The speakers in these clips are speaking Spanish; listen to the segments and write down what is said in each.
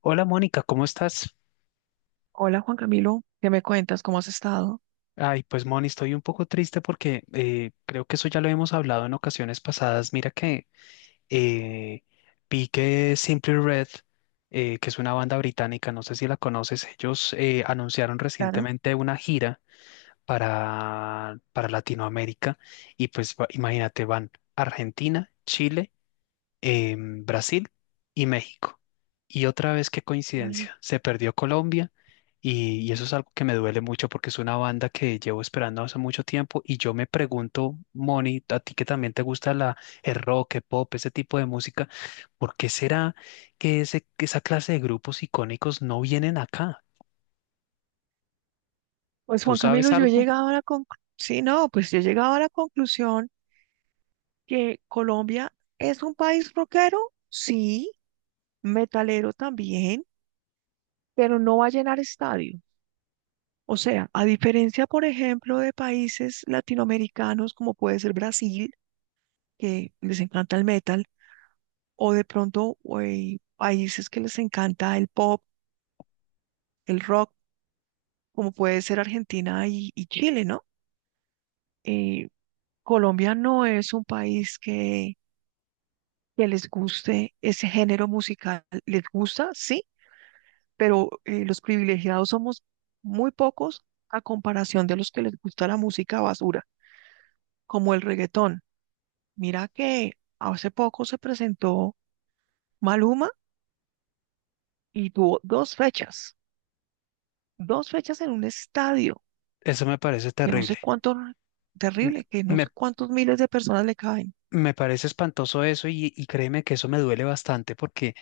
Hola Mónica, ¿cómo estás? Hola Juan Camilo, ¿qué me cuentas? ¿Cómo has estado? Ay, pues Moni, estoy un poco triste porque creo que eso ya lo hemos hablado en ocasiones pasadas. Mira que eh, vi que Simply Red, que es una banda británica, no sé si la conoces. Ellos anunciaron Claro. recientemente una gira para Latinoamérica, y pues imagínate, van a Argentina, Chile, Brasil y México. Y otra vez, qué Ay, coincidencia, se perdió Colombia, y eso es algo que me duele mucho porque es una banda que llevo esperando hace mucho tiempo. Y yo me pregunto, Moni, a ti que también te gusta el rock, el pop, ese tipo de música, ¿por qué será que esa clase de grupos icónicos no vienen acá? pues ¿Tú Juan sabes Camilo, yo he algo? llegado a la conclusión, sí, no, pues yo he llegado a la conclusión que Colombia es un país rockero, sí, metalero también, pero no va a llenar estadio. O sea, a diferencia, por ejemplo, de países latinoamericanos como puede ser Brasil, que les encanta el metal, o de pronto güey, países que les encanta el pop, el rock, como puede ser Argentina y Chile, ¿no? Eh, Colombia no es un país que les guste ese género musical. Les gusta, sí, pero los privilegiados somos muy pocos a comparación de los que les gusta la música basura, como el reggaetón. Mira que hace poco se presentó Maluma y tuvo dos fechas en un estadio Eso me parece que no sé terrible. cuánto, N- terrible, que no Me, sé cuántos miles de personas le caben. me parece espantoso eso, y créeme que eso me duele bastante porque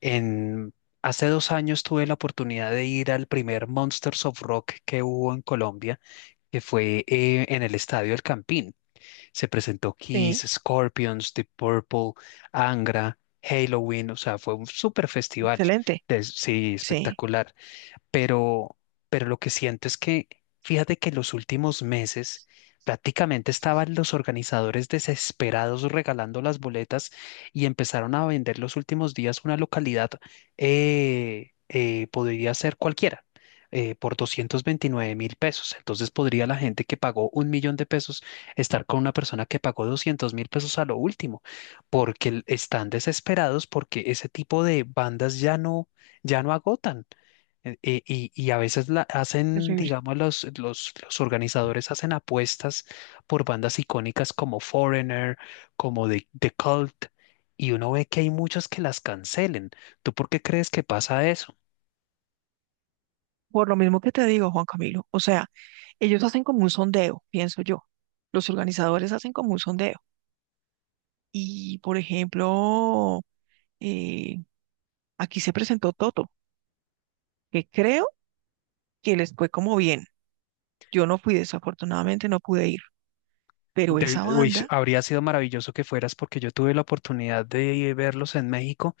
En, hace 2 años tuve la oportunidad de ir al primer Monsters of Rock que hubo en Colombia, que fue en el Estadio El Campín. Se presentó Kiss, Sí, Scorpions, The Purple, Angra, Halloween. O sea, fue un super festival, excelente. Sí, Sí, espectacular. Pero, pero lo que siento es que, fíjate, que los últimos meses prácticamente estaban los organizadores desesperados regalando las boletas, y empezaron a vender los últimos días una localidad, podría ser cualquiera, por 229.000 pesos. Entonces podría la gente que pagó un millón de pesos estar con una persona que pagó 200.000 pesos a lo último, porque están desesperados porque ese tipo de bandas ya no, ya no agotan. Y a veces la hacen, terrible. digamos, los organizadores hacen apuestas por bandas icónicas como Foreigner, como The Cult, y uno ve que hay muchas que las cancelen. ¿Tú por qué crees que pasa eso? Por lo mismo que te digo, Juan Camilo, o sea, ellos hacen como un sondeo, pienso yo. Los organizadores hacen como un sondeo. Y, por ejemplo, eh, aquí se presentó Toto, que creo que les fue como bien. Yo no fui, desafortunadamente no pude ir, pero esa Uy, banda, habría sido maravilloso que fueras, porque yo tuve la oportunidad de verlos en México,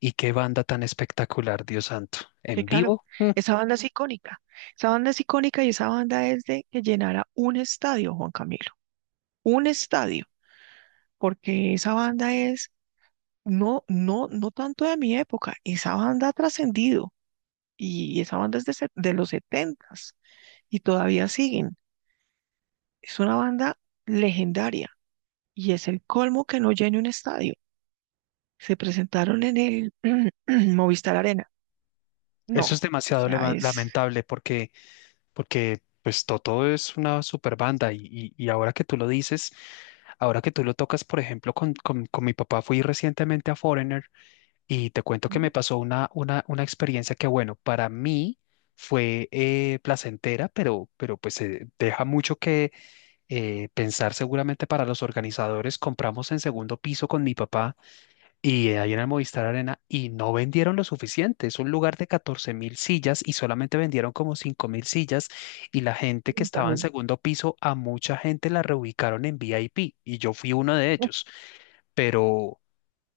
y qué banda tan espectacular, Dios santo. sí, En claro, vivo. Esa banda es icónica. Esa banda es icónica y esa banda es de que llenara un estadio, Juan Camilo, un estadio, porque esa banda es, no, no, no tanto de mi época, esa banda ha trascendido. Y esa banda es de los setentas y todavía siguen. Es una banda legendaria y es el colmo que no llene un estadio. Se presentaron en el Movistar Arena. Eso es No, o demasiado sea, es. lamentable, porque pues Toto es una super banda, y ahora que tú lo dices, ahora que tú lo tocas. Por ejemplo, con mi papá fui recientemente a Foreigner, y te cuento que me pasó una experiencia que, bueno, para mí fue placentera, pero pues deja mucho que pensar seguramente para los organizadores. Compramos en segundo piso con mi papá, y ahí en el Movistar Arena, y no vendieron lo suficiente. Es un lugar de 14.000 sillas y solamente vendieron como 5.000 sillas. Y la gente que estaba en Terrible. segundo piso, a mucha gente la reubicaron en VIP. Y yo fui uno de ellos. Pero,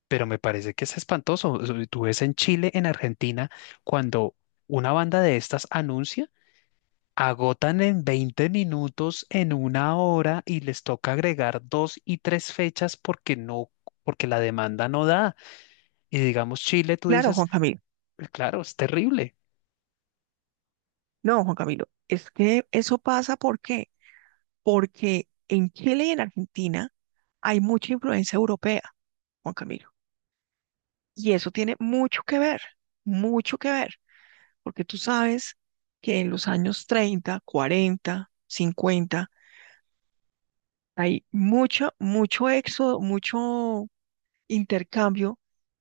pero me parece que es espantoso. O sea, tú ves en Chile, en Argentina, cuando una banda de estas anuncia, agotan en 20 minutos, en una hora, y les toca agregar dos y tres fechas, porque no, porque la demanda no da. Y digamos Chile, tú Claro, dices: Juan Camilo. "Pues claro, es terrible." No, Juan Camilo, es que eso pasa ¿por qué? Porque en Chile y en Argentina hay mucha influencia europea, Juan Camilo, y eso tiene mucho que ver, mucho que ver. Porque tú sabes que en los años 30, 40, 50 hay mucho, mucho éxodo, mucho intercambio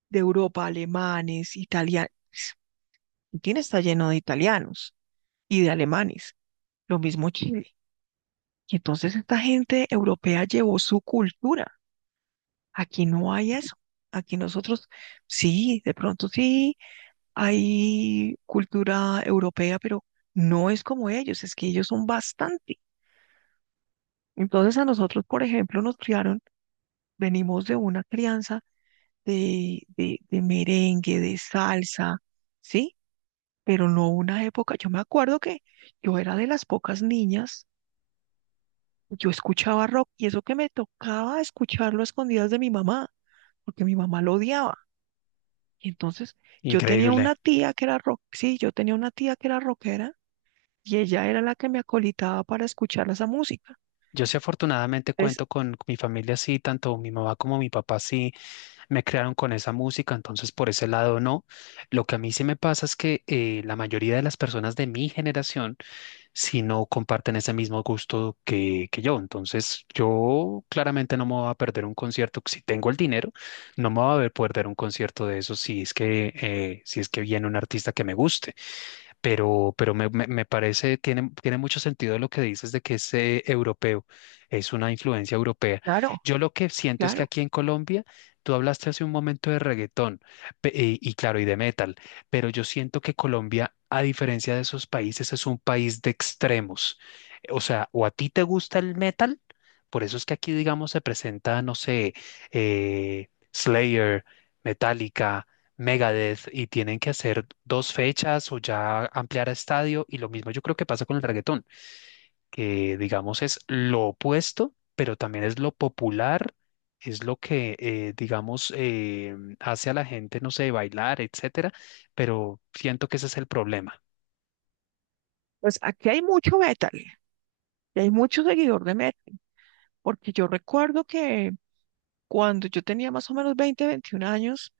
de Europa, alemanes, italianos. Argentina está lleno de italianos y de alemanes, lo mismo Chile. Y entonces esta gente europea llevó su cultura. Aquí no hay eso. Aquí nosotros, sí, de pronto sí, hay cultura europea, pero no es como ellos, es que ellos son bastante. Entonces a nosotros, por ejemplo, nos criaron, venimos de una crianza de merengue, de salsa, ¿sí? Pero no una época, yo me acuerdo que yo era de las pocas niñas, yo escuchaba rock y eso que me tocaba escucharlo a escondidas de mi mamá, porque mi mamá lo odiaba. Y entonces yo tenía Increíble. una tía que era rock, sí, yo tenía una tía que era rockera y ella era la que me acolitaba para escuchar esa música. Yo sí, afortunadamente, Entonces, cuento con mi familia así. Tanto mi mamá como mi papá sí me crearon con esa música, entonces por ese lado no. Lo que a mí sí me pasa es que la mayoría de las personas de mi generación sí no comparten ese mismo gusto que yo. Entonces yo claramente no me voy a perder un concierto, si tengo el dinero. No me voy a ver perder un concierto de eso, si es que, si es que viene un artista que me guste. Pero me parece, tiene mucho sentido lo que dices, de que es europeo, es una influencia europea. claro, Yo lo que siento es que claro, aquí en Colombia, tú hablaste hace un momento de reggaetón, y claro, y de metal. Pero yo siento que Colombia, a diferencia de esos países, es un país de extremos. O sea, o a ti te gusta el metal, por eso es que aquí, digamos, se presenta, no sé, Slayer, Metallica, Megadeth, y tienen que hacer dos fechas o ya ampliar a estadio. Y lo mismo yo creo que pasa con el reggaetón, que digamos es lo opuesto, pero también es lo popular. Es lo que digamos, hace a la gente, no sé, bailar, etcétera, pero siento que ese es el problema. pues aquí hay mucho metal. Y hay mucho seguidor de México, porque yo recuerdo que cuando yo tenía más o menos 20 21 años,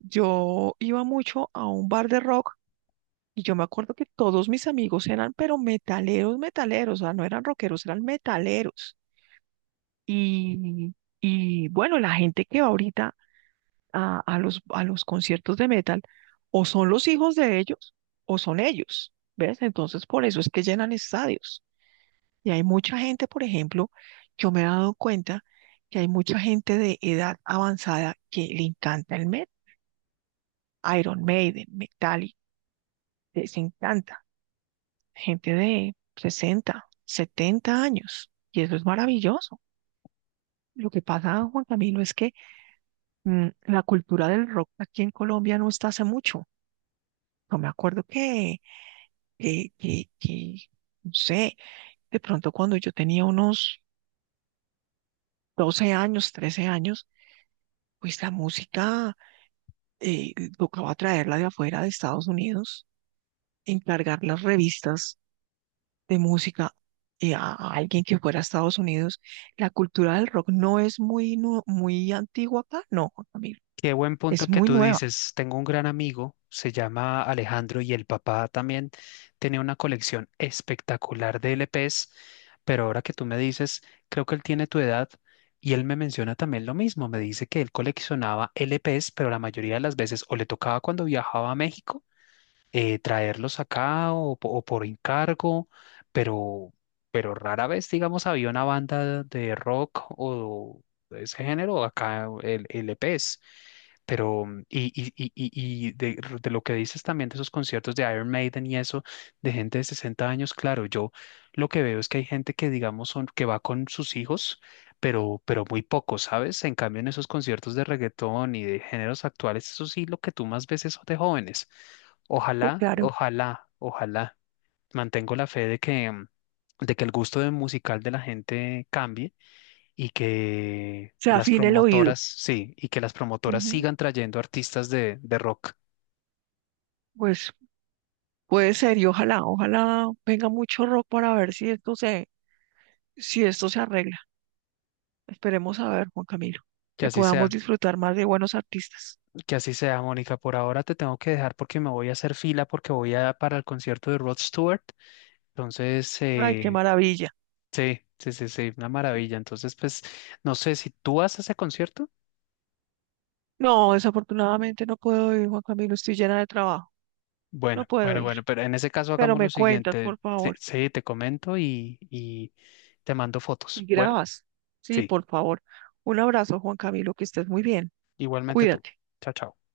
yo iba mucho a un bar de rock y yo me acuerdo que todos mis amigos eran, pero metaleros, metaleros, o sea, no eran rockeros, eran metaleros. Y, y bueno, la gente que va ahorita a los conciertos de metal, o son los hijos de ellos, o son ellos, ¿ves? Entonces, por eso es que llenan estadios. Y hay mucha gente, por ejemplo, yo me he dado cuenta que hay mucha gente de edad avanzada que le encanta el metal, Iron Maiden, Metallica, les encanta. Gente de 60, 70 años. Y eso es maravilloso. Lo que pasa, Juan Camilo, es que la cultura del rock aquí en Colombia no está hace mucho. Yo me acuerdo que, que, que, no sé, de pronto cuando yo tenía unos 12 años, 13 años, pues la música tocaba traerla de afuera de Estados Unidos, encargar las revistas de música a alguien que fuera a Estados Unidos. La cultura del rock no es muy, muy antigua acá, no, Juan Camilo, Qué buen punto es el que muy tú nueva. dices. Tengo un gran amigo, se llama Alejandro, y el papá también tenía una colección espectacular de LPs. Pero ahora que tú me dices, creo que él tiene tu edad, y él me menciona también lo mismo. Me dice que él coleccionaba LPs, pero la mayoría de las veces o le tocaba cuando viajaba a México traerlos acá, o por encargo. Pero, rara vez, digamos, había una banda de rock o de ese género acá, el EPs. Pero, y de lo que dices también de esos conciertos de Iron Maiden y eso, de gente de 60 años, claro, yo lo que veo es que hay gente que, digamos, son, que va con sus hijos, pero muy poco, ¿sabes? En cambio, en esos conciertos de reggaetón y de géneros actuales, eso sí, lo que tú más ves es de jóvenes. Sí, Ojalá, claro, ojalá, ojalá. Mantengo la fe de que, de que el gusto de musical de la gente cambie, y que se las afina el oído. promotoras, sí, y que las promotoras Ujú. sigan trayendo artistas de rock. Pues puede ser y ojalá, ojalá venga mucho rock para ver si esto si esto se arregla. Esperemos a ver, Juan Camilo, Que que así podamos sea, disfrutar más de buenos artistas. que así sea, Mónica. Por ahora te tengo que dejar porque me voy a hacer fila porque voy a para el concierto de Rod Stewart. Entonces, Ay, qué maravilla. sí, sí, sí, sí, una maravilla. Entonces, pues, no sé si tú vas a ese concierto. No, desafortunadamente no puedo ir, Juan Camilo, estoy llena de trabajo, no Bueno, puedo bueno, ir, bueno, pero en ese caso pero hagamos lo me cuentas, siguiente. por Sí, favor, sí, te comento, y te mando y fotos. Bueno, grabas. Sí, sí, por favor. Un abrazo, Juan Camilo, que estés muy bien. igualmente tú. Cuídate. Chao, chao.